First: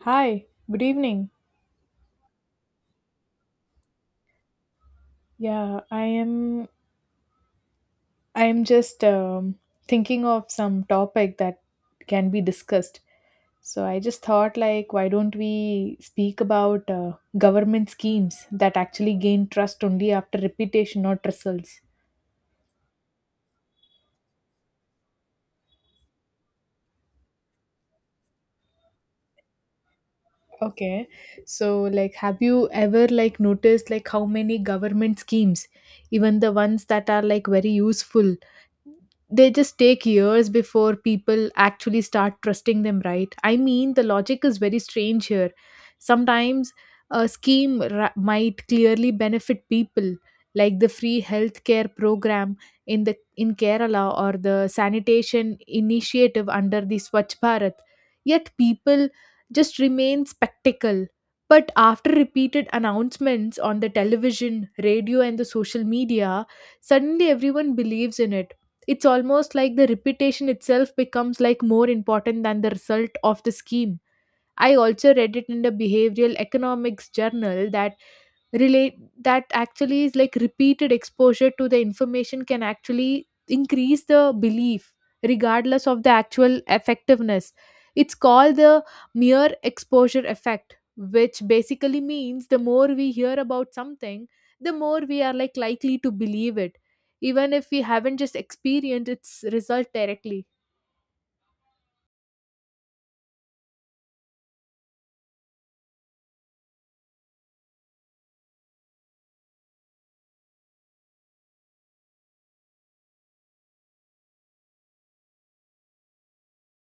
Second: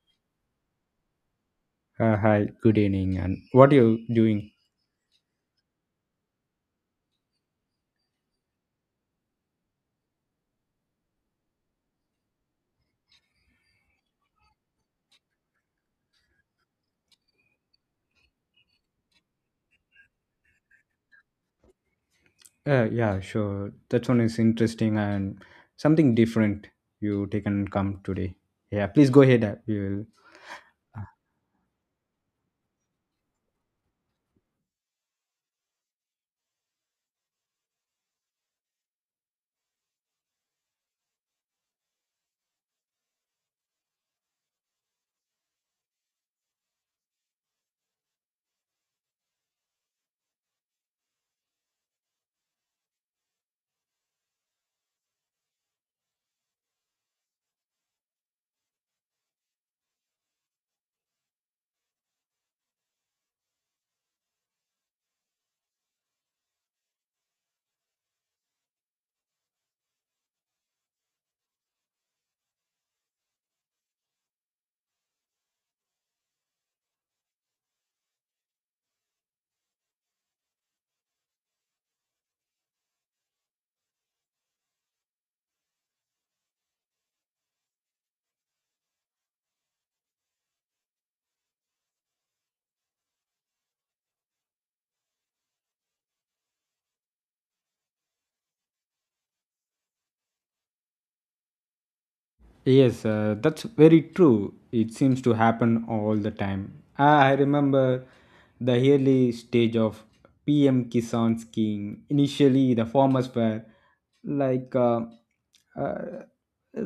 Hi, good evening. Hi, good evening, and what are you doing? Yeah, I am just thinking of some topic that can be discussed. So I just thought like why don't we speak about government schemes that actually gain trust only after reputation not results. Yeah, sure. That one is interesting and something different you taken come today. Yeah, please go ahead. We will. Okay. So like have you ever like noticed like how many government schemes, even the ones that are like very useful, they just take years before people actually start trusting them, right? I mean, the logic is very strange here sometimes. A might clearly benefit people like the free healthcare program in Kerala, or the sanitation initiative under the Swachh Bharat. Yet people just remain spectacle, but after repeated announcements on the television, radio, and the social media, suddenly everyone believes in it. It's almost like the repetition itself becomes like more important than the result of the scheme. I also read it in the behavioral economics journal that relate that actually is like repeated exposure to the information can actually increase the belief, regardless of the actual effectiveness. It's called the mere exposure effect, which basically means the more we hear about something, the more we are like likely to believe it, even if we haven't just experienced its result directly. Yes, that's very true. It seems to happen all the time. I remember the early stage of PM Kisan Scheme. Initially, the farmers were like uh,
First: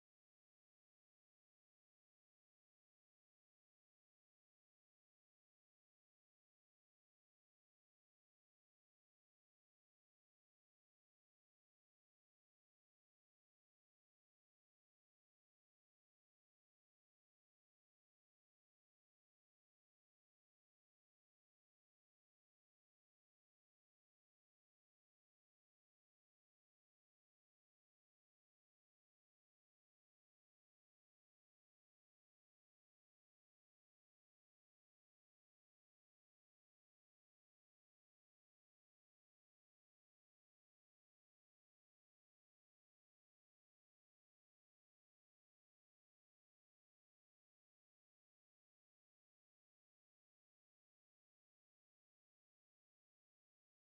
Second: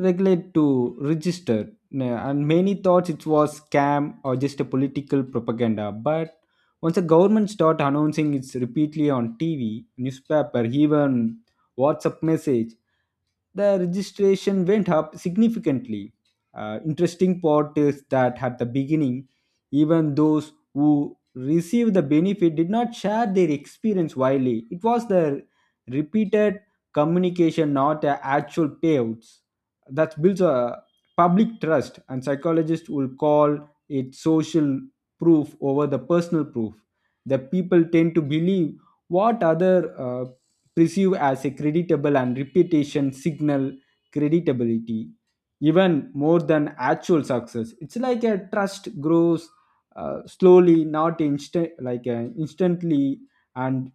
regulate to register, and many thought it was scam or just a political propaganda. But once the government started announcing it repeatedly on TV, newspaper, even WhatsApp message, the registration went up significantly. Interesting part is that at the beginning, even those who received the benefit did not share their experience widely. It was the repeated communication, not the actual payouts, that builds a public trust, and psychologists will call it social proof over the personal proof. The people tend to believe what other perceived as a creditable and reputation signal credibility even more than actual success. It's like a trust grows slowly, not instant like instantly, and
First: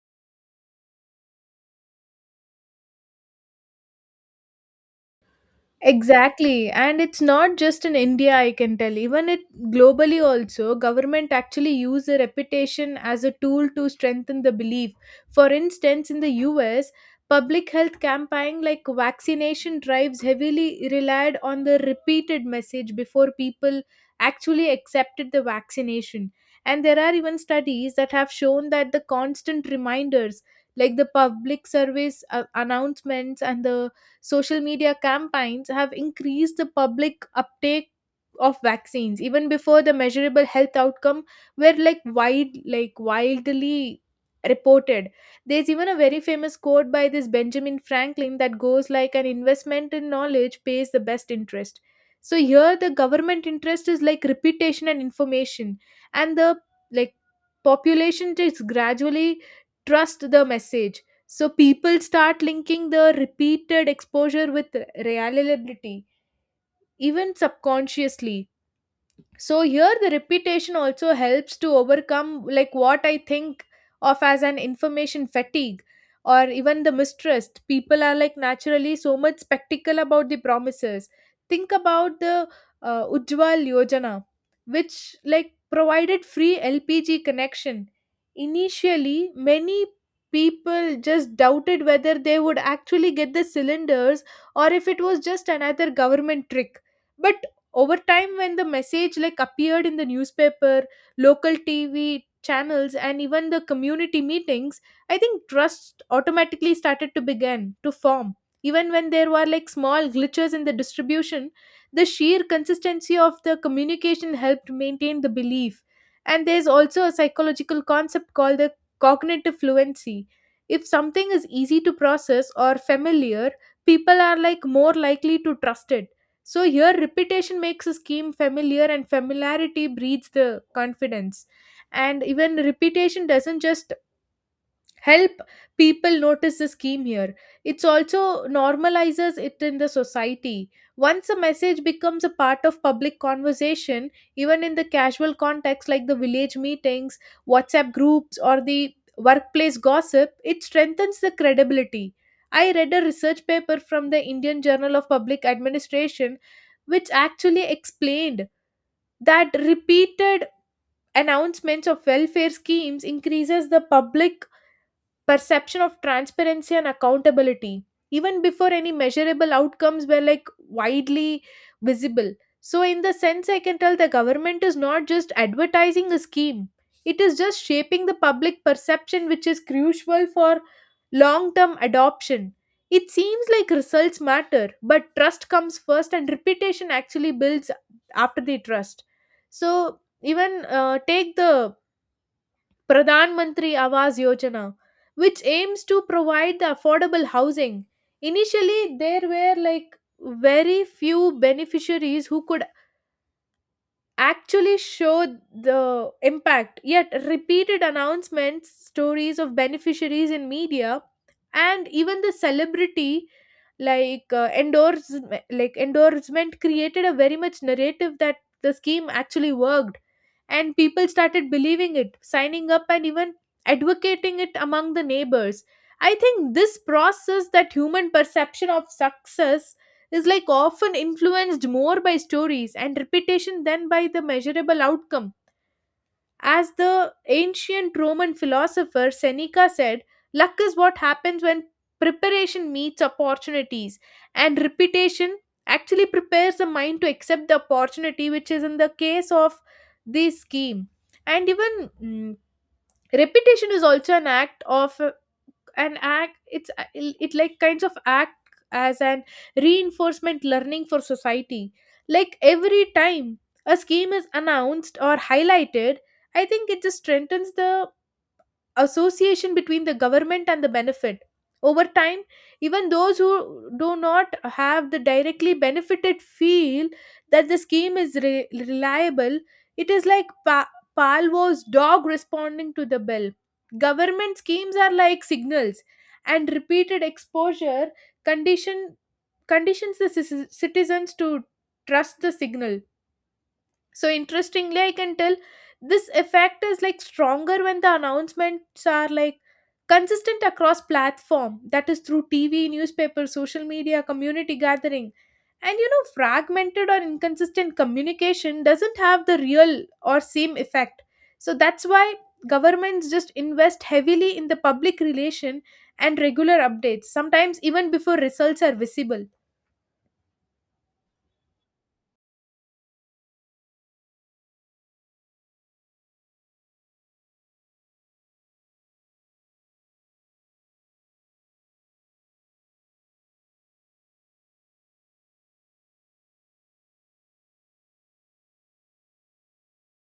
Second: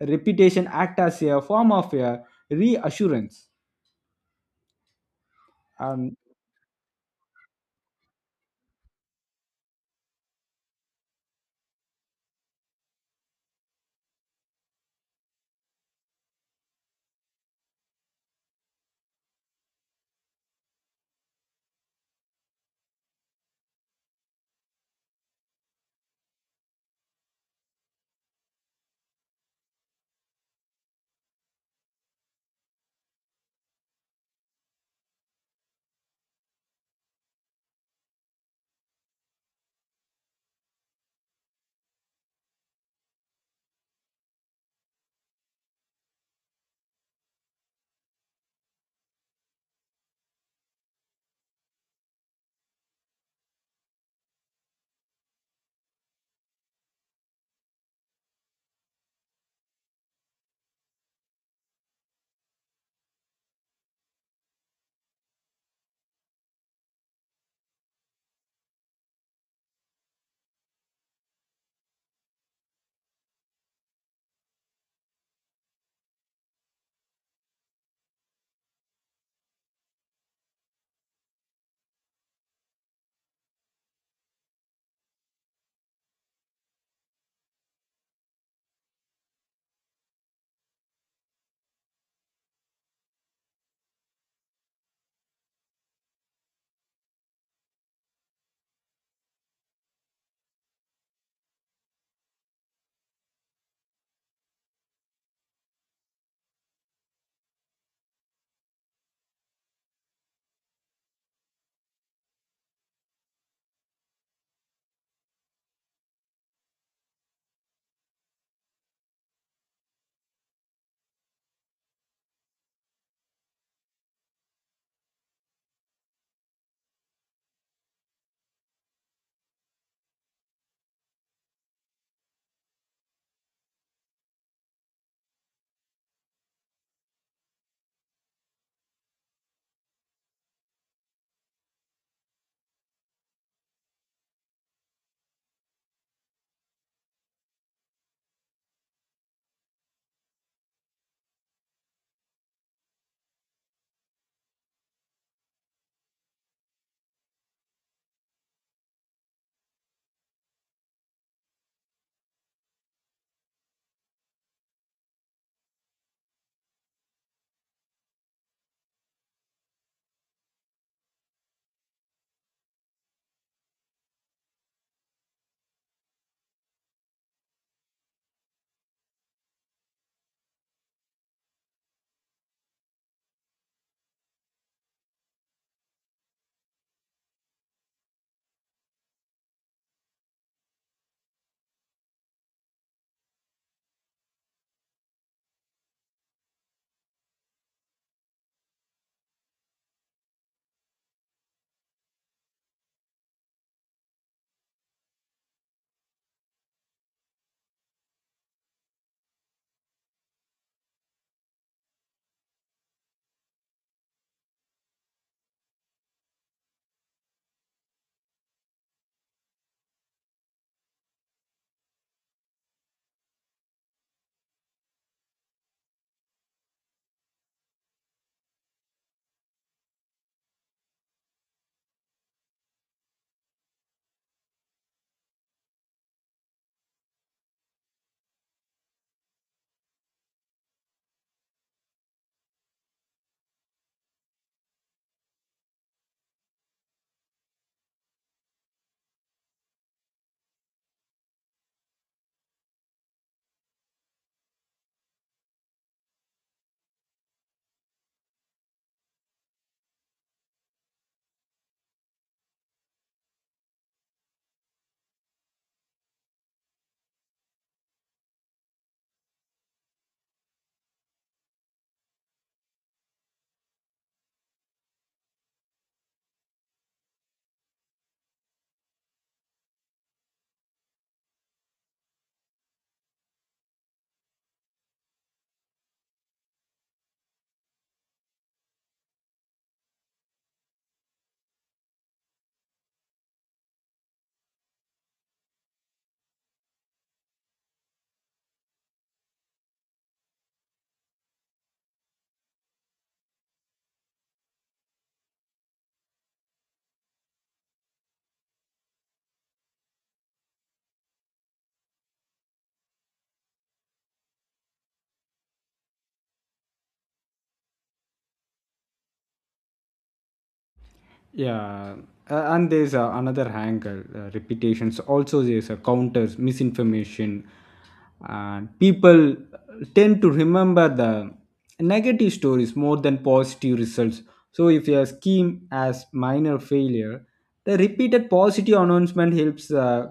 reputation act as a form of a reassurance and Exactly. And it's not just in India, I can tell. Even it globally also, government actually use a reputation as a tool to strengthen the belief. For instance, in the US, public health campaign like vaccination drives heavily relied on the repeated message before people actually accepted the vaccination. And there are even studies that have shown that the constant reminders, like the public service announcements and the social media campaigns, have increased the public uptake of vaccines even before the measurable health outcome were like widely reported. There's even a very famous quote by this Benjamin Franklin that goes like an investment in knowledge pays the best interest. So here the government interest is like reputation and information, and the, like, population is gradually trust the message. So people start linking the repeated exposure with reliability, even subconsciously. So here the repetition also helps to overcome like what I think of as an information fatigue or even the mistrust. People are like naturally so much spectacle about the promises. Think about the Ujjwal Yojana, which like provided free LPG connection. Initially many people just doubted whether they would actually get the cylinders, or if it was just another government trick. But over time, when the message like appeared in the newspaper, local TV channels, and even the community meetings, I think trust automatically started to begin to form. Even when there were like small glitches in the distribution, the sheer consistency of the communication helped maintain the belief. And there's also a psychological concept called the cognitive fluency. If something is easy to process or familiar, people are like more likely to trust it. So here, repetition makes a scheme familiar, and familiarity breeds the confidence. And even repetition doesn't just help people notice the scheme here, it's also normalizes it in the society. Once a message becomes a part of public conversation, even in the casual context like the village meetings, WhatsApp groups, or the workplace gossip, it strengthens the credibility. I read a research paper from the Indian Journal of Public Administration, which actually explained that repeated announcements of welfare schemes increases the public perception of transparency and accountability, even before any measurable outcomes were like widely visible. So in the sense I can tell the government is not just advertising a scheme, it is just shaping the public perception, which is crucial for long term adoption. It seems like results matter, but trust comes first and reputation actually builds after the trust. So even take the Pradhan Mantri Awas Yojana, which aims to provide the affordable housing. Initially, there were like very few beneficiaries who could actually show the impact. Yet, repeated announcements, stories of beneficiaries in media, and even the celebrity like endorsement created a very much narrative that the scheme actually worked, and people started believing it, signing up, and even advocating it among the neighbors. I think this process that human perception of success is like often influenced more by stories and reputation than by the measurable outcome. As the ancient Roman philosopher Seneca said, luck is what happens when preparation meets opportunities, and reputation actually prepares the mind to accept the opportunity, which is in the case of this scheme. And even repetition is also an act of and act it's it like kinds of act as an reinforcement learning for society. Like every time a scheme is announced or highlighted, I think it just strengthens the association between the government and the benefit. Over time, even those who do not have the directly benefited feel that the scheme is reliable. It is like Palvo's dog responding to the bell. Government schemes are like signals, and repeated exposure condition conditions the citizens to trust the signal. So interestingly, I can tell this effect is like stronger when the announcements are like consistent across platform, that is through TV, newspaper, social media, community gathering. And you know, fragmented or inconsistent communication doesn't have the real or same effect. So that's why governments just invest heavily in the public relation and regular updates, sometimes even before results are visible. yeah, and there's another angle repetitions. Also, there's a counters, misinformation, and people tend to remember the negative stories more than positive results. So, if your scheme has minor failure, the repeated positive announcement helps,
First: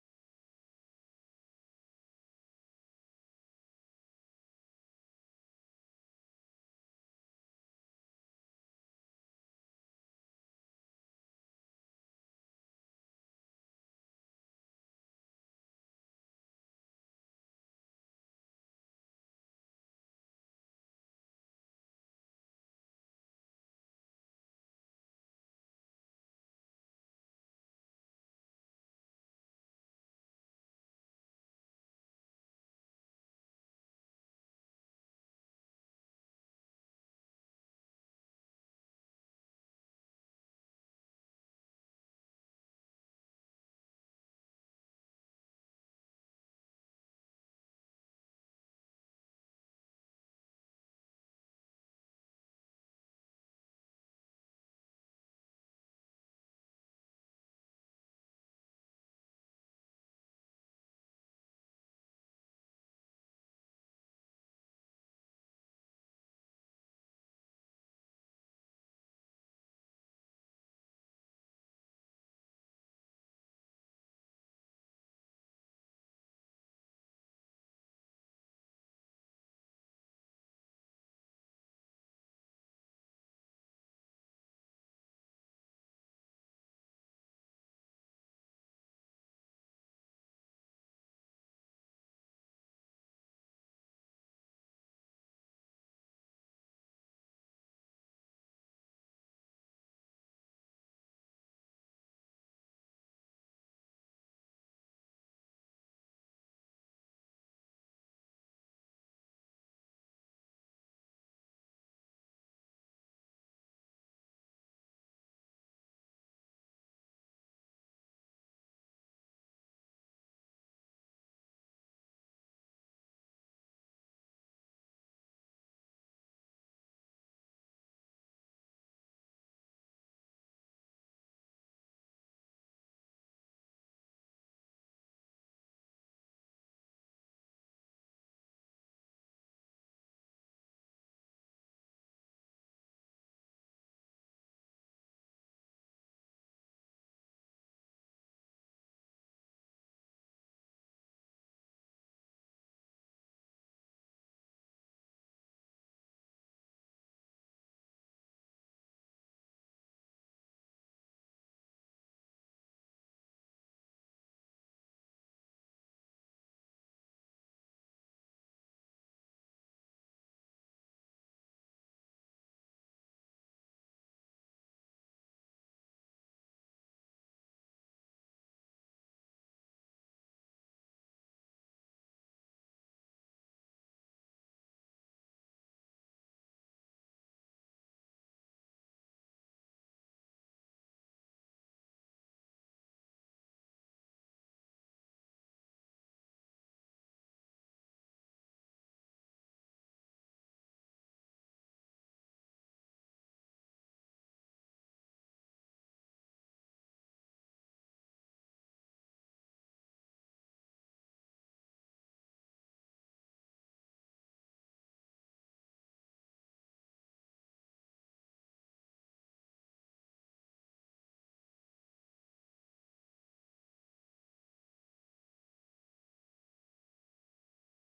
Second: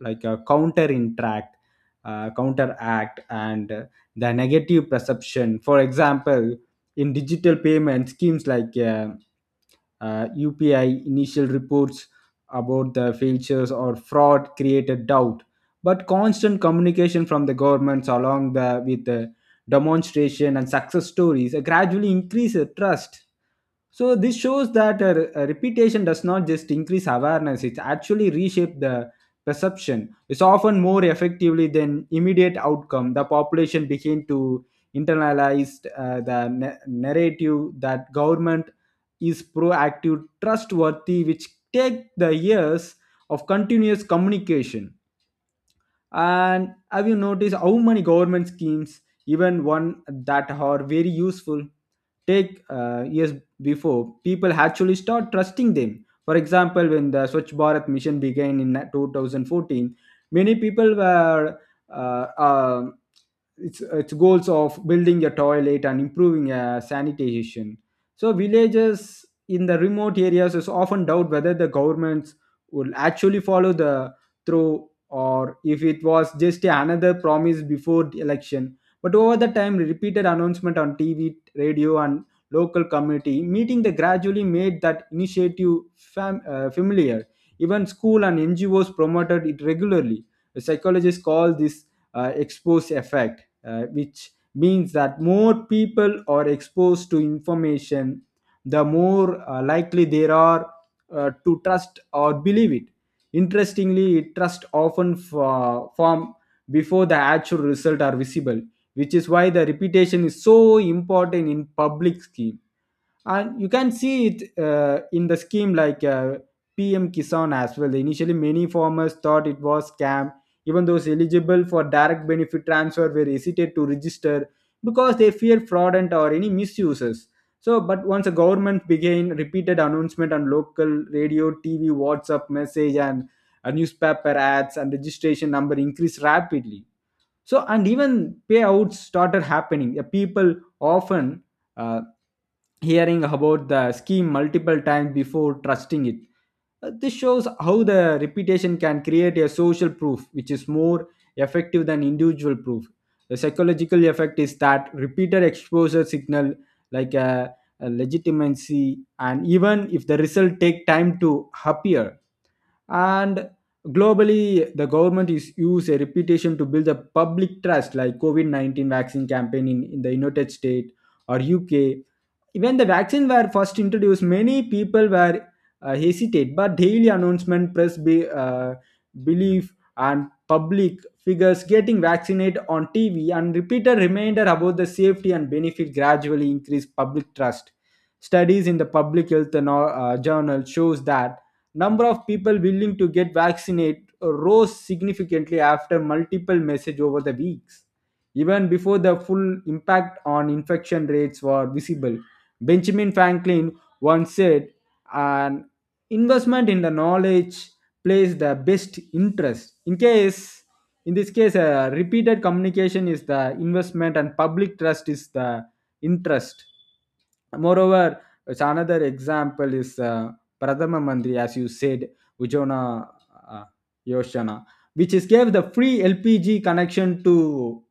like a counter interact, counteract, and the negative perception. For example, in digital payment schemes like UPI, initial reports about the failures or fraud created doubt. But constant communication from the governments, along with the demonstration and success stories, gradually increase the trust. So this shows that a reputation does not just increase awareness; it actually reshape the perception. It's often more effectively than immediate outcome. The population begin to internalized the narrative that government is proactive, trustworthy, which take the years of continuous communication. And have you noticed how many government schemes, even one that are very useful, take years before people actually start trusting them? For example, when the Swachh Bharat mission began in 2014, many people were uh, um its goals of building a toilet and improving sanitation. So villages in the remote areas is often doubt whether the governments will actually follow the through or if it was just another promise before the election. But over the time, repeated announcement on TV, radio, and local community meeting they gradually made that initiative familiar. Even school and NGOs promoted it regularly. Psychologists call this expose effect, which means that more people are exposed to information, the more likely they are to trust or believe it. Interestingly, trust often form before the actual result are visible, which is why the reputation is so important in public scheme. And you can see it in the scheme like PM Kisan as well. Initially, many farmers thought it was scam. Even those eligible for direct benefit transfer were hesitant to register because they fear fraudulent or any misuses. So but once the government began repeated announcement on local radio, TV, WhatsApp message, and newspaper ads, and registration number increased rapidly. So and even payouts started happening. The people often uh, hearing about the scheme multiple times before trusting it. This shows how the reputation can create a social proof which is more effective than individual proof. The psychological effect is that repeated exposure signal like a legitimacy, and even if the result take time to appear. And globally, the government is use a reputation to build a public trust, like covid-19 vaccine campaign in the United States or UK. When the vaccine were first introduced, many people were hesitant, but daily announcement, belief, and public figures getting vaccinated on TV and repeated reminder about the safety and benefit gradually increased public trust. Studies in the public health and journal shows that number of people willing to get vaccinated rose significantly after multiple message over the weeks, even before the full impact on infection rates were visible. Benjamin Franklin once said, an investment in the knowledge plays the best interest. In this case, repeated communication is the investment and public trust is the interest. Moreover, it's another example is Pradhama Mantri, as you said, Ujjona uh, Yoshana, which is gave the free LPG connection to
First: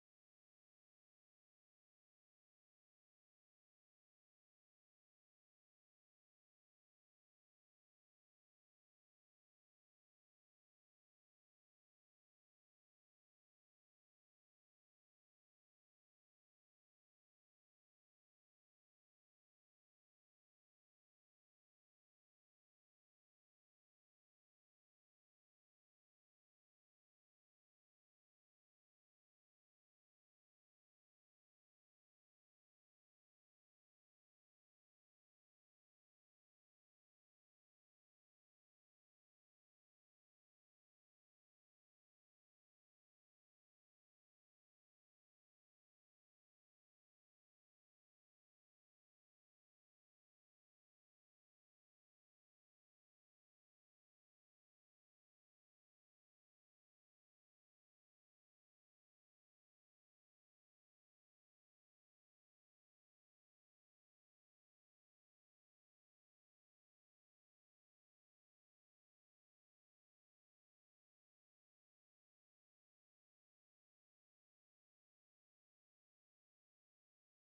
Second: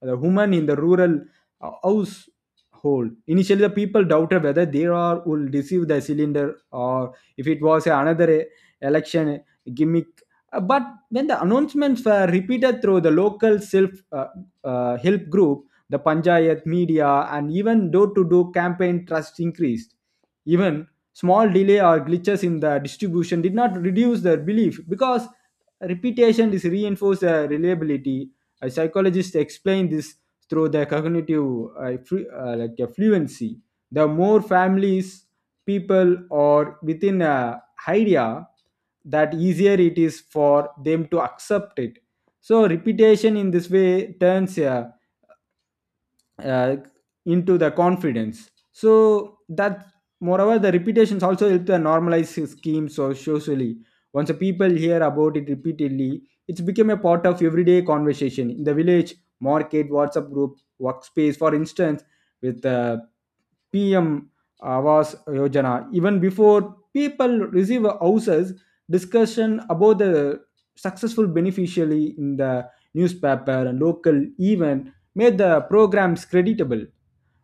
the woman in the rural household. Initially, the people doubted whether they are will receive the cylinder or if it was another election gimmick. But when the announcements were repeated through the local self help group, the panchayat, media, and even door to door campaign, trust increased. Even small delay or glitches in the distribution did not reduce their belief because repetition is reinforced reliability. A psychologist explained this through the cognitive fluency. The more families, people, or within a idea, that easier it is for them to accept it. So repetition in this way turns a uh, into the confidence. So that moreover the repetitions also help to normalize his scheme so socially. Once the people hear about it repeatedly, it's become a part of everyday conversation in the village market, WhatsApp group, workspace. For instance, with the PM Avas Yojana. Even before people receive houses, discussion about the successful beneficiary in the newspaper and local event made the programs creditable.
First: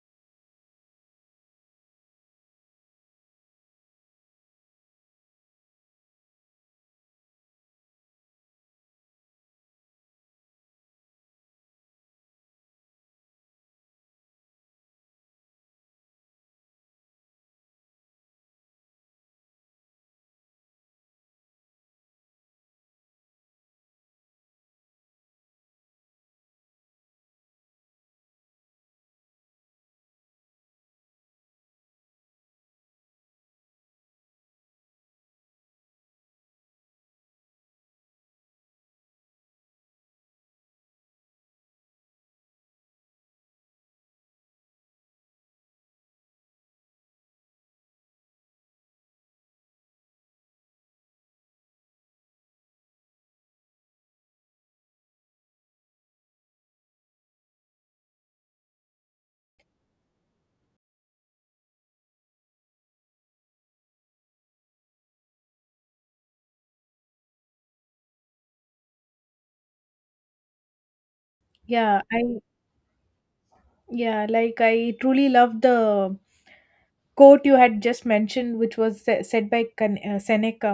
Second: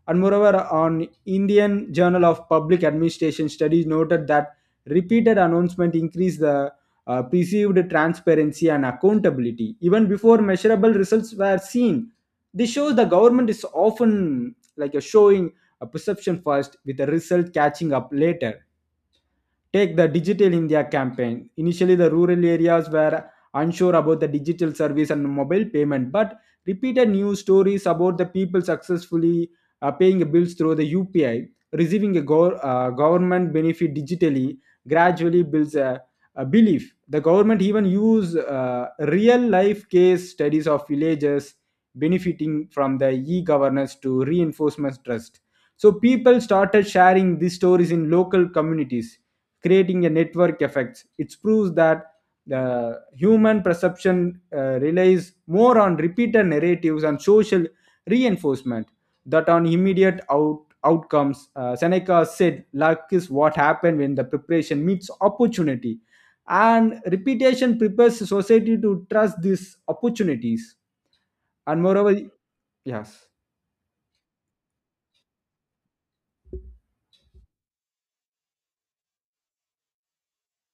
And moreover, on Indian Journal of Public Administration studies noted that repeated announcement increased the perceived transparency and accountability even before measurable results were seen. This shows the government is often like a showing a perception first with the result catching up later. Take the Digital India campaign. Initially, the rural areas were unsure about the digital service and mobile payment, but repeated news stories about the people successfully paying bills through the UPI, receiving a government benefit digitally, gradually builds a belief. The government even use real life case studies of villages benefiting from the e-governance to reinforcement trust. So people started sharing these stories in local communities, creating a network effects. It proves that the human perception relies more on repeated narratives and social reinforcement that on immediate outcomes. Seneca said, luck is what happens when the preparation meets opportunity. And repetition prepares society to trust these opportunities. And Yeah, moreover, I yes. yeah, like I truly love the quote you had just mentioned, which was said by Seneca.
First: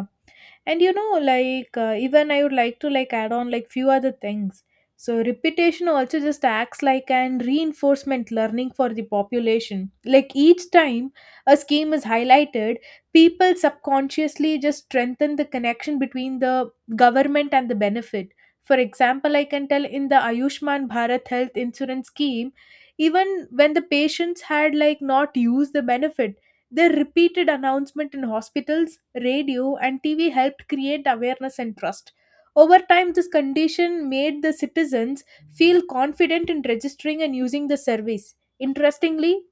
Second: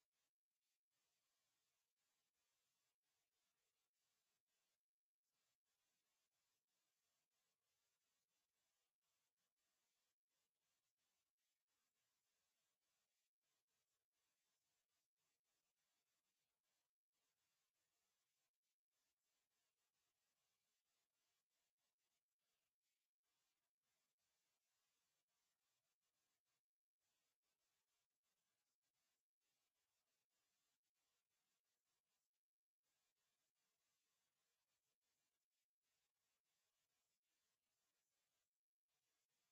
And you know like even I would like to like add on like few other things. So repetition also just acts like an reinforcement learning for the population. Like each time a scheme is highlighted, people subconsciously just strengthen the connection between the government and the benefit. For example, I can tell in the Ayushman Bharat health insurance scheme, even when the patients had like not used the benefit, their repeated announcement in hospitals, radio, and TV helped create awareness and trust. Over time, this condition made the citizens feel confident in registering and using the service. Interestingly,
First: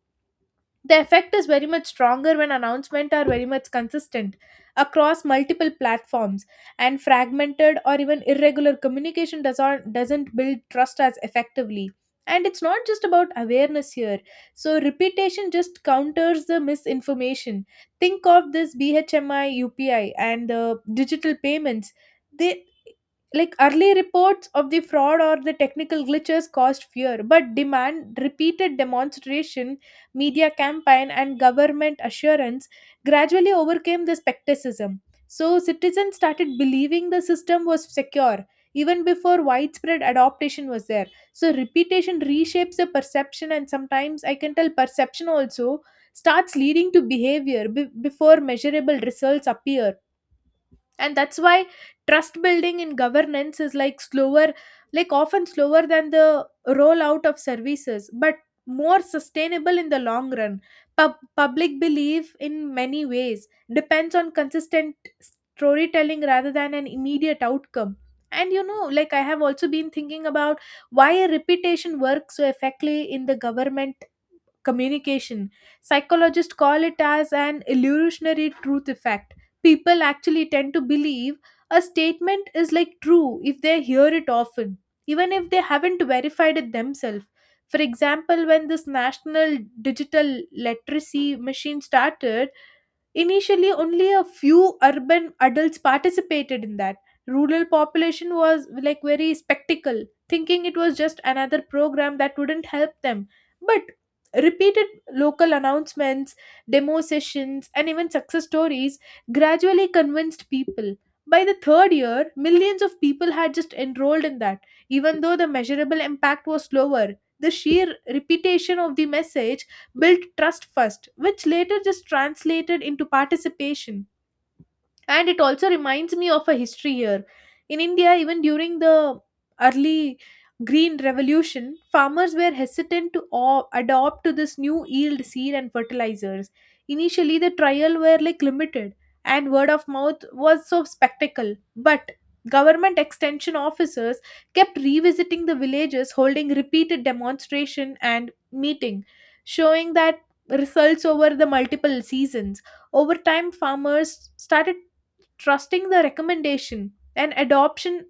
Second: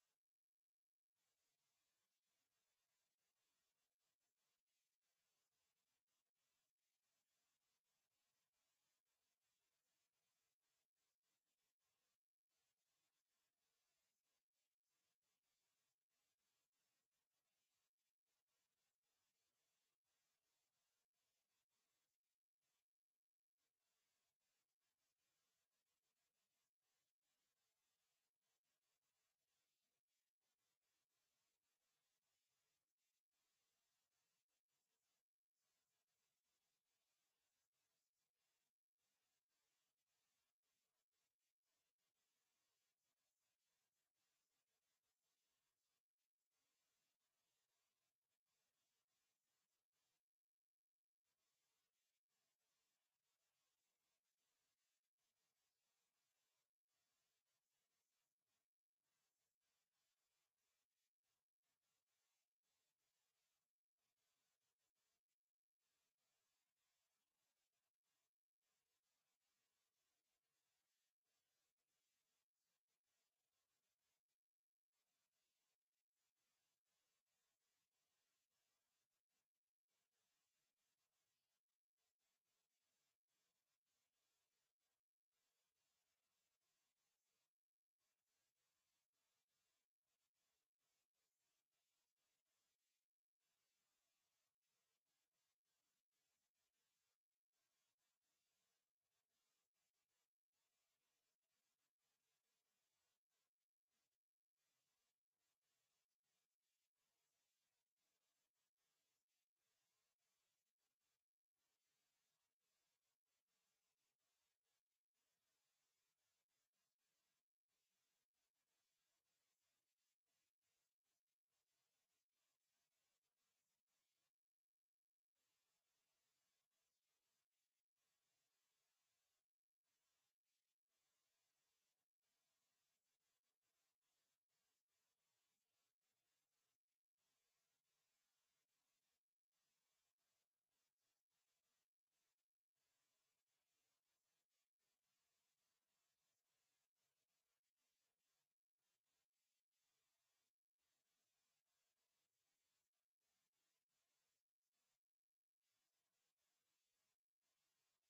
the effect is very much stronger when announcements are very much consistent across multiple platforms, and fragmented or even irregular communication does not, doesn't build trust as effectively. And it's not just about awareness here. So, repetition just counters the misinformation. Think of this BHMIUPI and the digital payments. They like early reports of the fraud or the technical glitches caused fear, but demand repeated demonstration, media campaign, and government assurance gradually overcame the skepticism. So citizens started believing the system was secure even before widespread adoption was there. So repetition reshapes the perception, and sometimes I can tell perception also starts leading to behavior before measurable results appear. And that's why trust building in governance is like slower, like often slower than the rollout of services, but more sustainable in the long run. Public belief in many ways depends on consistent storytelling rather than an immediate outcome. And you know like I have also been thinking about why a reputation works so effectively in the government communication. Psychologists call it as an illusionary truth effect. People actually tend to believe a statement is like true if they hear it often, even if they haven't verified it themselves. For example, when this national digital literacy machine started, initially, only a few urban adults participated in that. Rural population was like very spectacle, thinking it was just another program that wouldn't help them. But repeated local announcements, demo sessions, and even success stories gradually convinced people. By the third year, millions of people had just enrolled in that. Even though the measurable impact was slower, the sheer repetition of the message built trust first, which later just translated into participation. And it also reminds me of a history here. In India, even during the early green revolution, farmers were hesitant to adopt to this new yield seed and fertilizers. Initially the trial were like limited, and word of mouth was so spectacle, but government extension officers kept revisiting the villages, holding repeated demonstration and meeting, showing that results over the multiple seasons. Over time farmers started trusting the recommendation and adoption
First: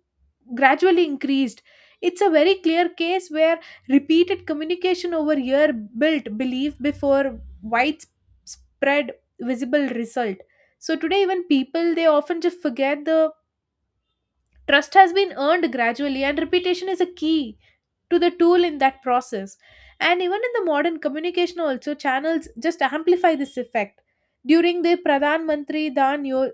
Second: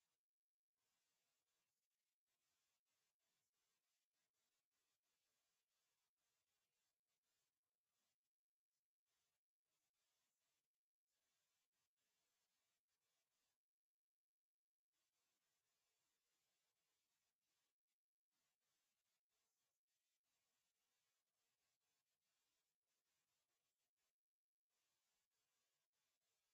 gradually increased. It's a very clear case where repeated communication over year built belief before widespread visible result. So today even people they often just forget the trust has been earned gradually, and repetition is a key to the tool in that process. And even in the modern communication also channels just amplify this effect. During the pradhan mantri dan Yo-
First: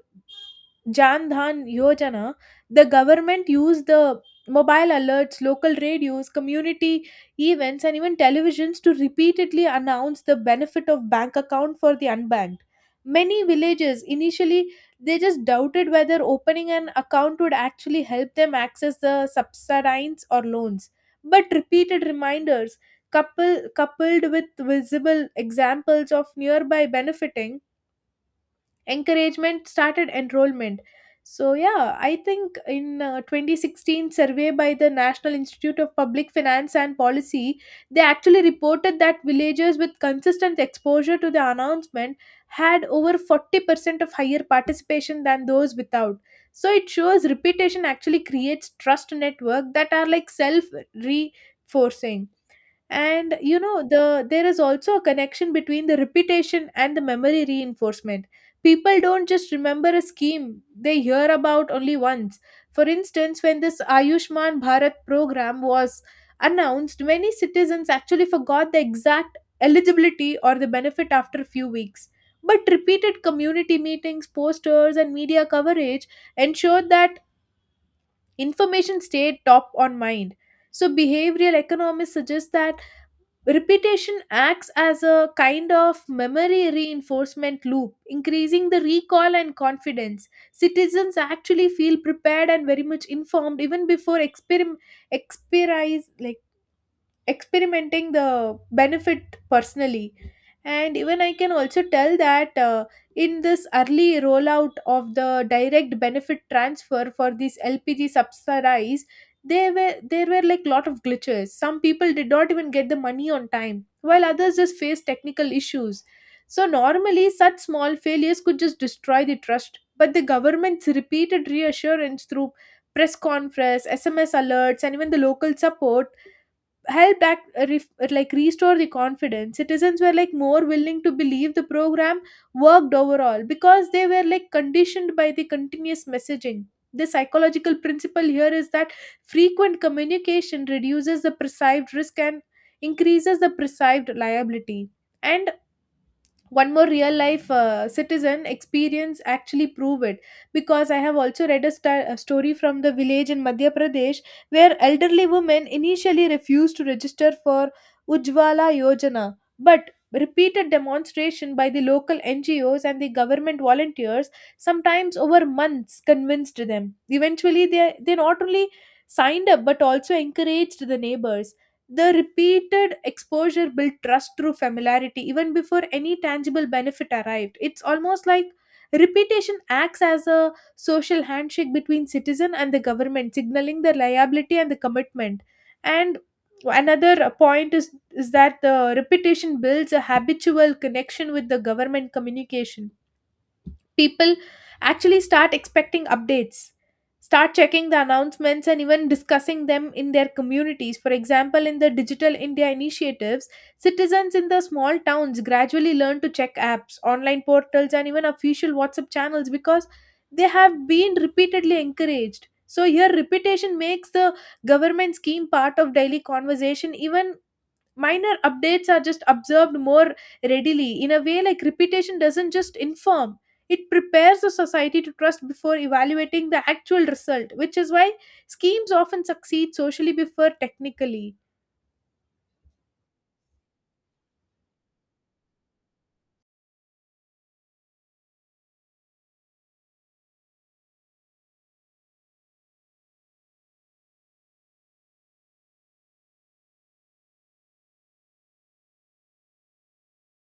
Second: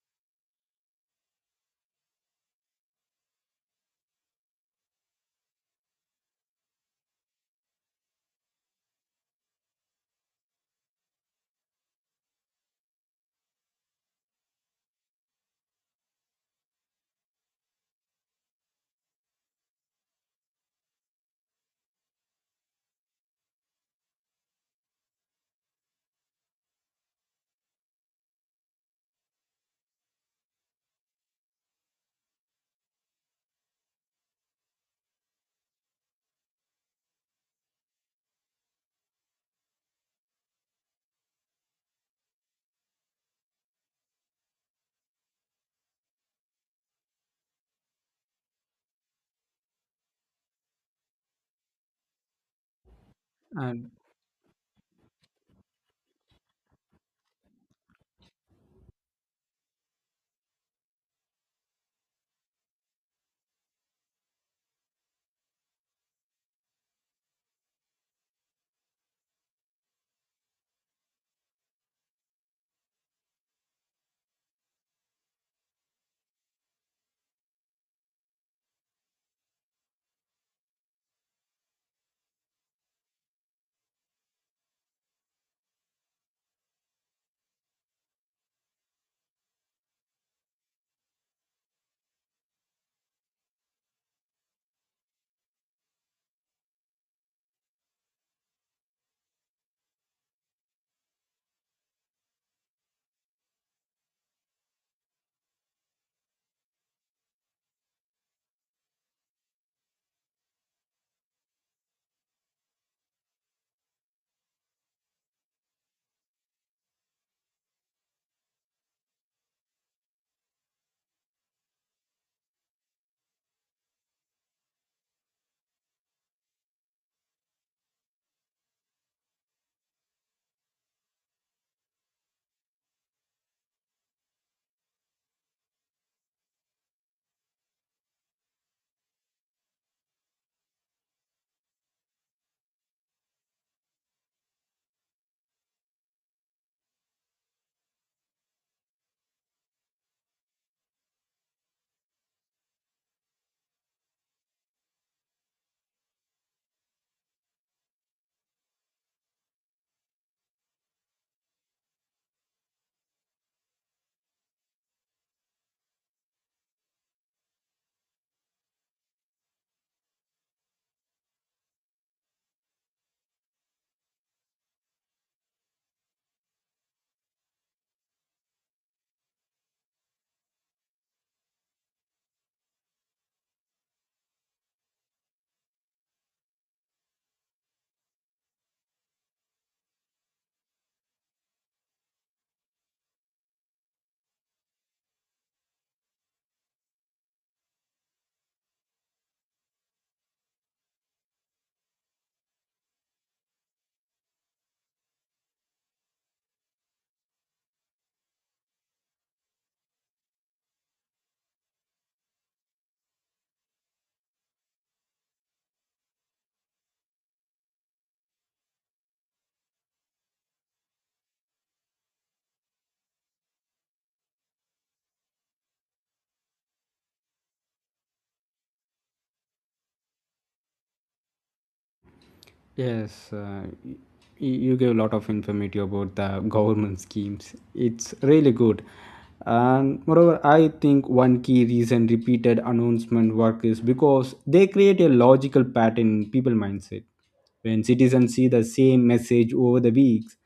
Jan Dhan Yojana, the government used the mobile alerts, local radios, community events, and even televisions to repeatedly announce the benefit of bank account for the unbanked. Many villages initially they just doubted whether opening an account would actually help them access the subsidies or loans. But repeated reminders coupled with visible examples of nearby benefiting encouragement started enrollment. So yeah, I think in 2016 survey by the National Institute of Public Finance and Policy, they actually reported that villagers with consistent exposure to the announcement had over 40% of higher participation than those without. So it shows repetition actually creates trust network that are like self reinforcing. And And there is also a connection between the repetition and the memory reinforcement. People don't just remember a scheme they hear about only once. For instance, when this Ayushman Bharat program was announced, many citizens actually forgot the exact eligibility or the benefit after a few weeks, but repeated community meetings, posters and media coverage ensured that information stayed top on mind. So behavioral economists suggest that repetition acts as a kind of memory reinforcement loop, increasing the recall and confidence. Citizens actually feel prepared and very much informed even before experience, like experimenting the benefit personally. And even I can also tell that in this early rollout of the direct benefit transfer for these LPG subsidies, there were like lot of glitches. Some people did not even get the money on time, while others just faced technical issues. So normally such small failures could just destroy the trust, but the government's repeated reassurance through press conference, SMS alerts and even the local support help back like restore the confidence. Citizens were like more willing to believe the program worked overall because they were like conditioned by the continuous messaging. The psychological principle here is that frequent communication reduces the perceived risk and increases the perceived liability. And one more real life citizen experience actually prove it, because I have also read a story from the village in Madhya Pradesh where elderly women initially refused to register for Ujjwala Yojana. But repeated demonstration by the local NGOs and the government volunteers, sometimes over months, convinced them. Eventually, they not only signed up but also encouraged the neighbors. The repeated exposure built trust through familiarity even before any tangible benefit arrived. It's almost like repetition acts as a social handshake between citizen and the government, signaling the liability and the commitment. And another point is that the repetition builds a habitual connection with the government communication. People actually start expecting updates, start checking the announcements and even discussing them in their communities. For example, in the Digital India initiatives, citizens in the small towns gradually learn to check apps, online portals and even official WhatsApp channels because they have been repeatedly encouraged. So here repetition makes the government scheme part of daily conversation. Even minor updates are just observed more readily. In a way, like repetition doesn't just inform, it prepares the society to trust before evaluating the actual result, which is why schemes often succeed socially before technically. yes, you gave a lot of information about the government schemes. It's really good. And moreover, I think one key reason repeated announcement work is because they create a logical pattern in people mindset. When citizens see the same message over the weeks,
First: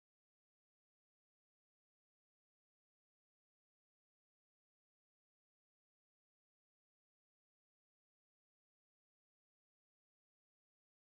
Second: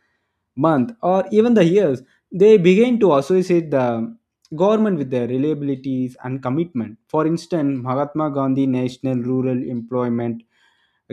month, or even the years, they begin to associate the government with their reliabilities and commitment. For instance, Mahatma Gandhi National Rural Employment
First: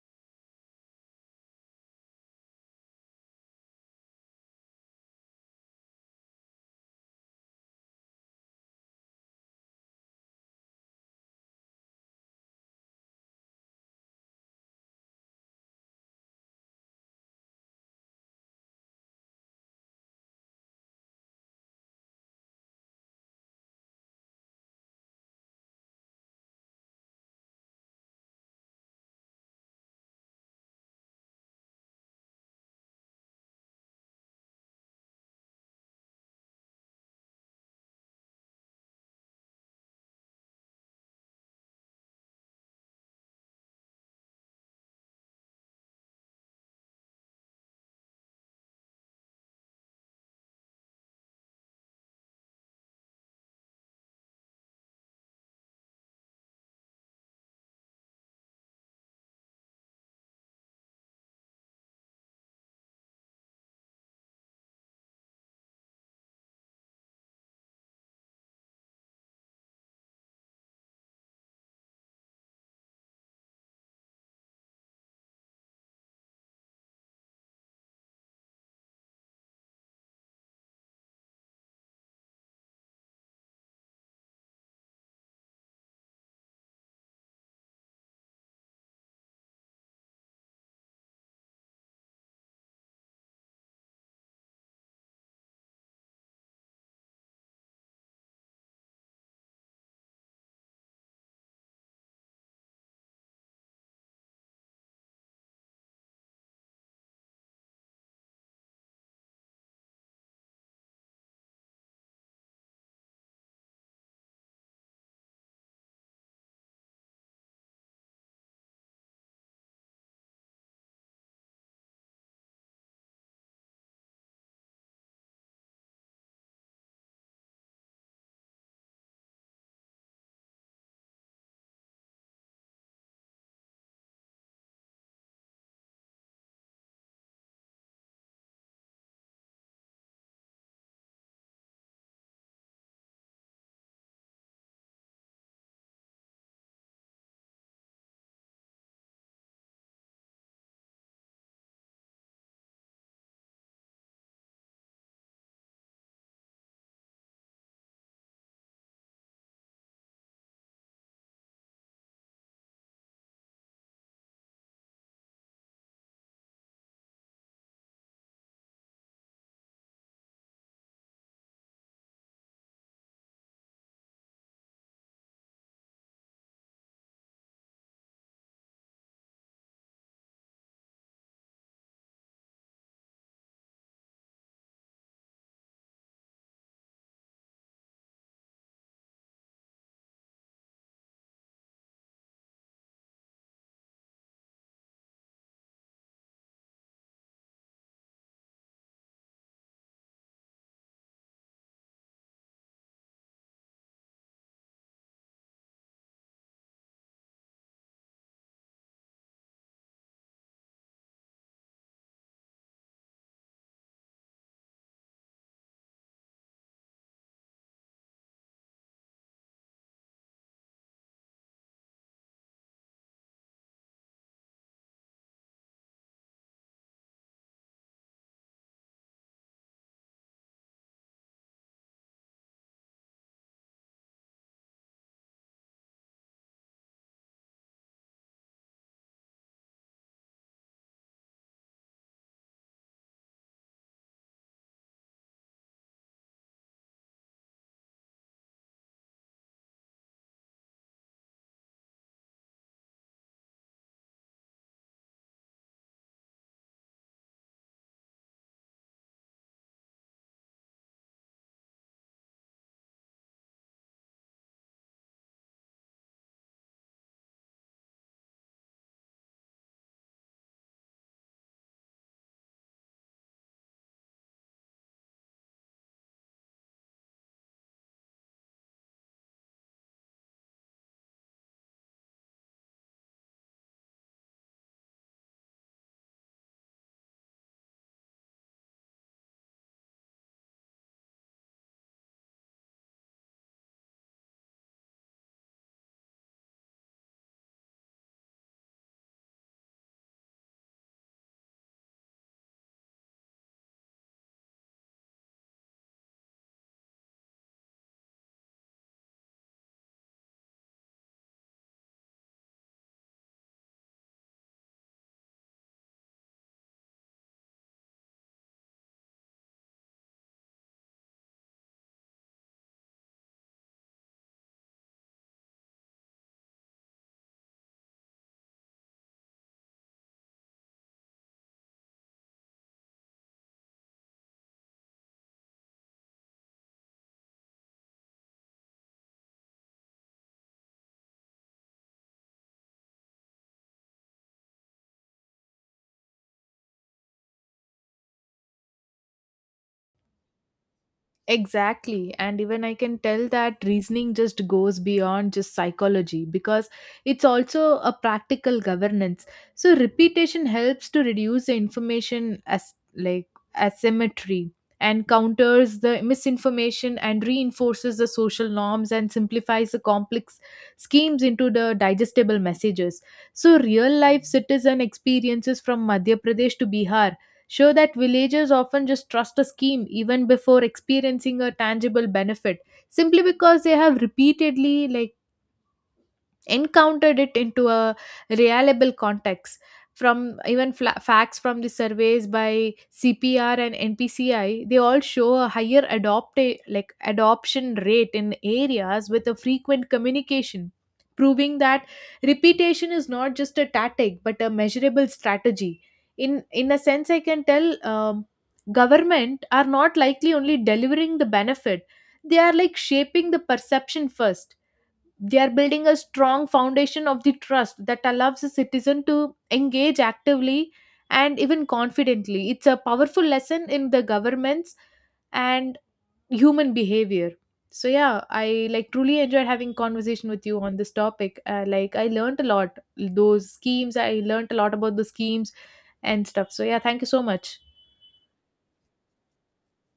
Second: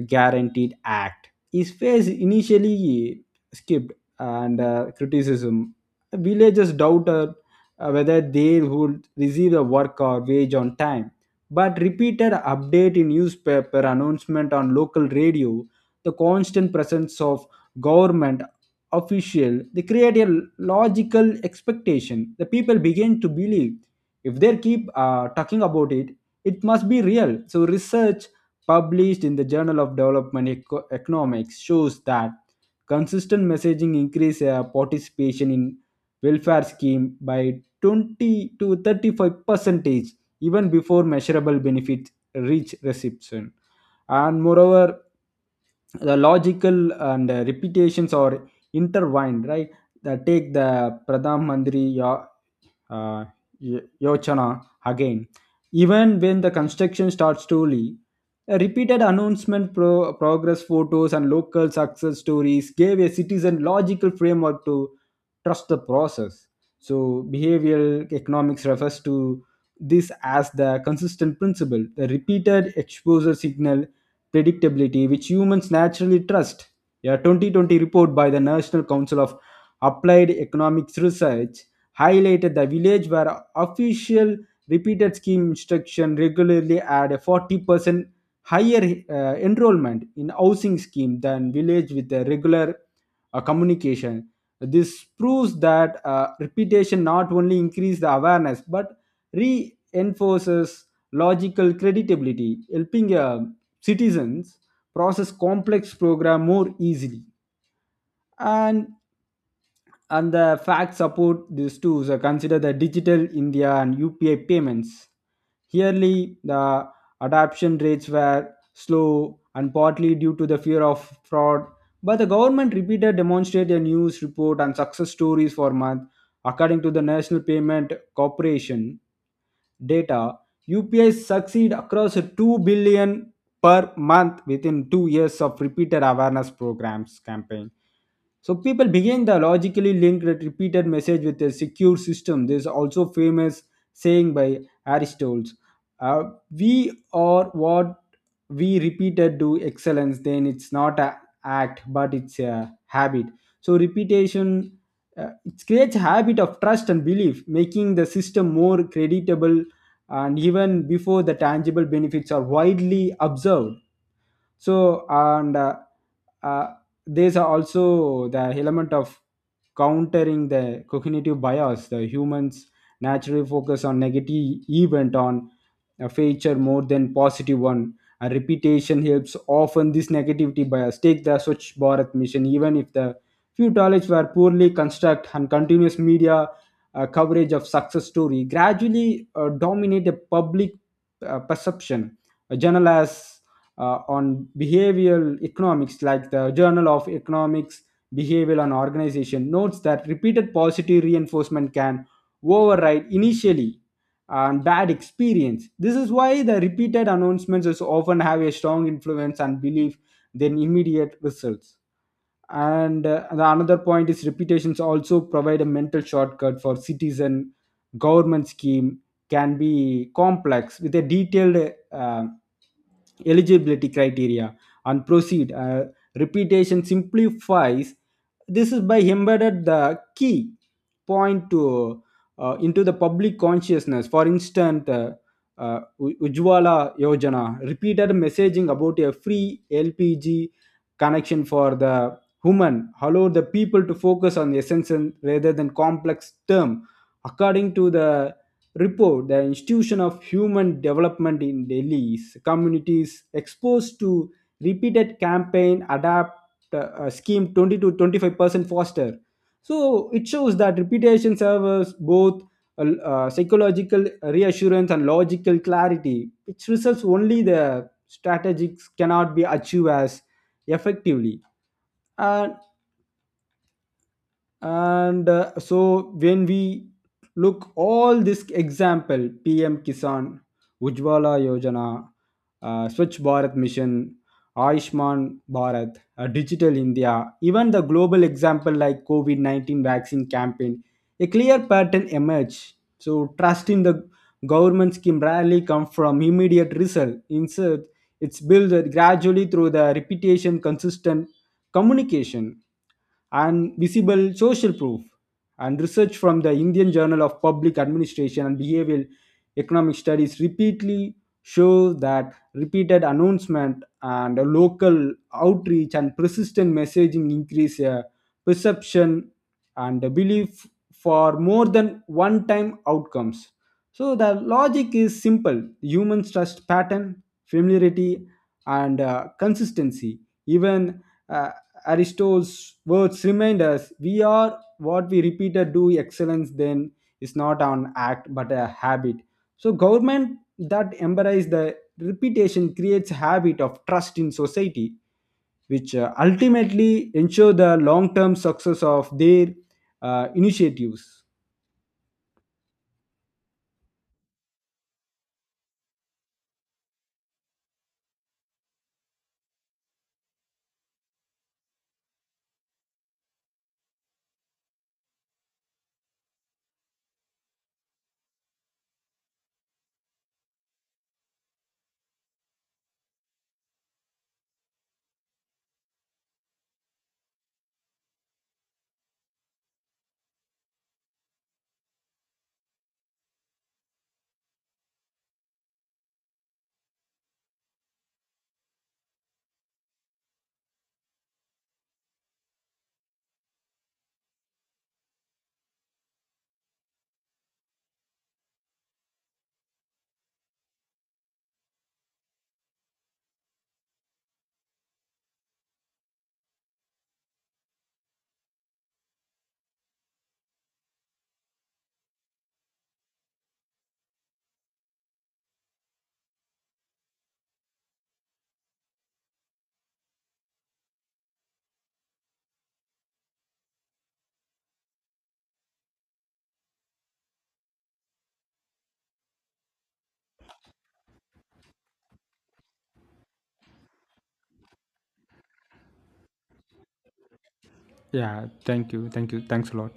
Guaranteed Act is phase initially skipped and criticism. Villagers doubted whether they would receive a work or wage on time. But repeated update in newspaper, announcement on local radio, the constant presence of government official, they create a logical expectation. The people begin to believe, if they keep talking about it, it must be real. So research published in the journal of development economics shows that consistent messaging increase participation in welfare scheme by 20 to 35 percentage even before measurable benefits reach reception. And moreover, the logical and repetitions are intertwined, right? Take the pradhan mandri uh, Yochana again. Even when the construction starts slowly, a repeated announcement, progress photos, and local success stories gave a citizen logical framework to trust the process. So, behavioral economics refers to this as the consistent principle, the repeated exposure signal predictability, which humans naturally trust. A 2020 report by the National Council of Applied Economics Research highlighted the village where official repeated scheme instruction regularly had a 40% higher enrollment in housing scheme than village with a regular communication. This proves that repetition not only increases the awareness but reinforces logical credibility, helping citizens process complex program more easily. and and the facts support this too. So consider the Digital India and UPI payments. Yearly, the adoption rates were slow and partly due to the fear of fraud, but the government repeated demonstrated a news report and success stories for month. According to the national payment corporation data, UPI succeed across 2 billion per month within 2 years of repeated awareness programs campaign. So people begin the logically linked repeated message with a secure system. There is also famous saying by Aristotle, uh, "We are what we repeated do excellence." Then it's not a act, but it's a habit. So repetition it creates a habit of trust and belief, making the system more creditable, and even before the tangible benefits are widely observed. So and uh, uh, there's also the element of countering the cognitive bias. The humans naturally focus on negative event on a feature more than positive one. A reputation helps often this negativity bias. Take the Swachh Bharat mission. Even if the few toilets were poorly constructed, and continuous media coverage of success story gradually dominate the public perception. A journalist on behavioral economics, like the Journal of Economics, Behavioral and Organization, notes that repeated positive reinforcement can override initially and bad experience. This is why the repeated announcements is often have a strong influence and belief than immediate results. And the another point is reputations also provide a mental shortcut for citizen. Government scheme can be complex with a detailed eligibility criteria and proceed. Reputation simplifies this is by embedded the key point to into the public consciousness. For instance, Ujjwala Yojana repeated messaging about a free LPG connection for the Human allow the people to focus on the essence and- rather than complex term. According to the report, the institution of human development in Delhi's communities exposed to repeated campaign adapt scheme 20 to 25% faster. So it shows that repetition serves both a psychological reassurance and logical clarity, which results only the strategies cannot be achieved as effectively. And and so when we look all this example, PM Kisan, Ujjwala Yojana, Swachh Bharat mission, Ayushman Bharat, Digital India, even the global example like covid-19 vaccine campaign, a clear pattern emerge. So trust in the government scheme rarely come from immediate result. Instead, it's built gradually through the repetition, consistent communication, and visible social proof. And research from the Indian Journal of Public Administration and Behavioral Economic Studies repeatedly show that repeated announcement and local outreach and persistent messaging increase a perception and a belief for more than one time outcomes. So the logic is simple: humans trust pattern, familiarity, and consistency. Even uh, Aristotle's words remind us, we are what we repeated do excellence, then is not an act but a habit. So government that embrace the repetition creates habit of trust in society, which ultimately ensure the long-term success of their initiatives. Exactly. And even I can tell that reasoning just goes beyond just psychology, because it's also a practical governance. So repetition helps to reduce the information as like asymmetry, and counters the misinformation and reinforces the social norms and simplifies the complex schemes into the digestible messages. So real life citizen experiences from Madhya Pradesh to Bihar show that villagers often just trust a scheme even before experiencing a tangible benefit, simply because they have repeatedly like encountered it into a reliable context. From even facts from the surveys by CPR and NPCI, they all show a higher adopt like adoption rate in areas with a frequent communication, proving that repetition is not just a tactic but a measurable strategy. In a sense, I can tell government are not likely only delivering the benefit, they are like shaping the perception first. They are building a strong foundation of the trust that allows a citizen to engage actively and even confidently. It's a powerful lesson in the governments and human behavior. So yeah, I like truly enjoyed having conversation with you on this topic. Like I learned a lot, those schemes. I learned a lot about the schemes and stuff. So yeah, thank you so much. Yeah, thank you. Thank you. Thanks a lot.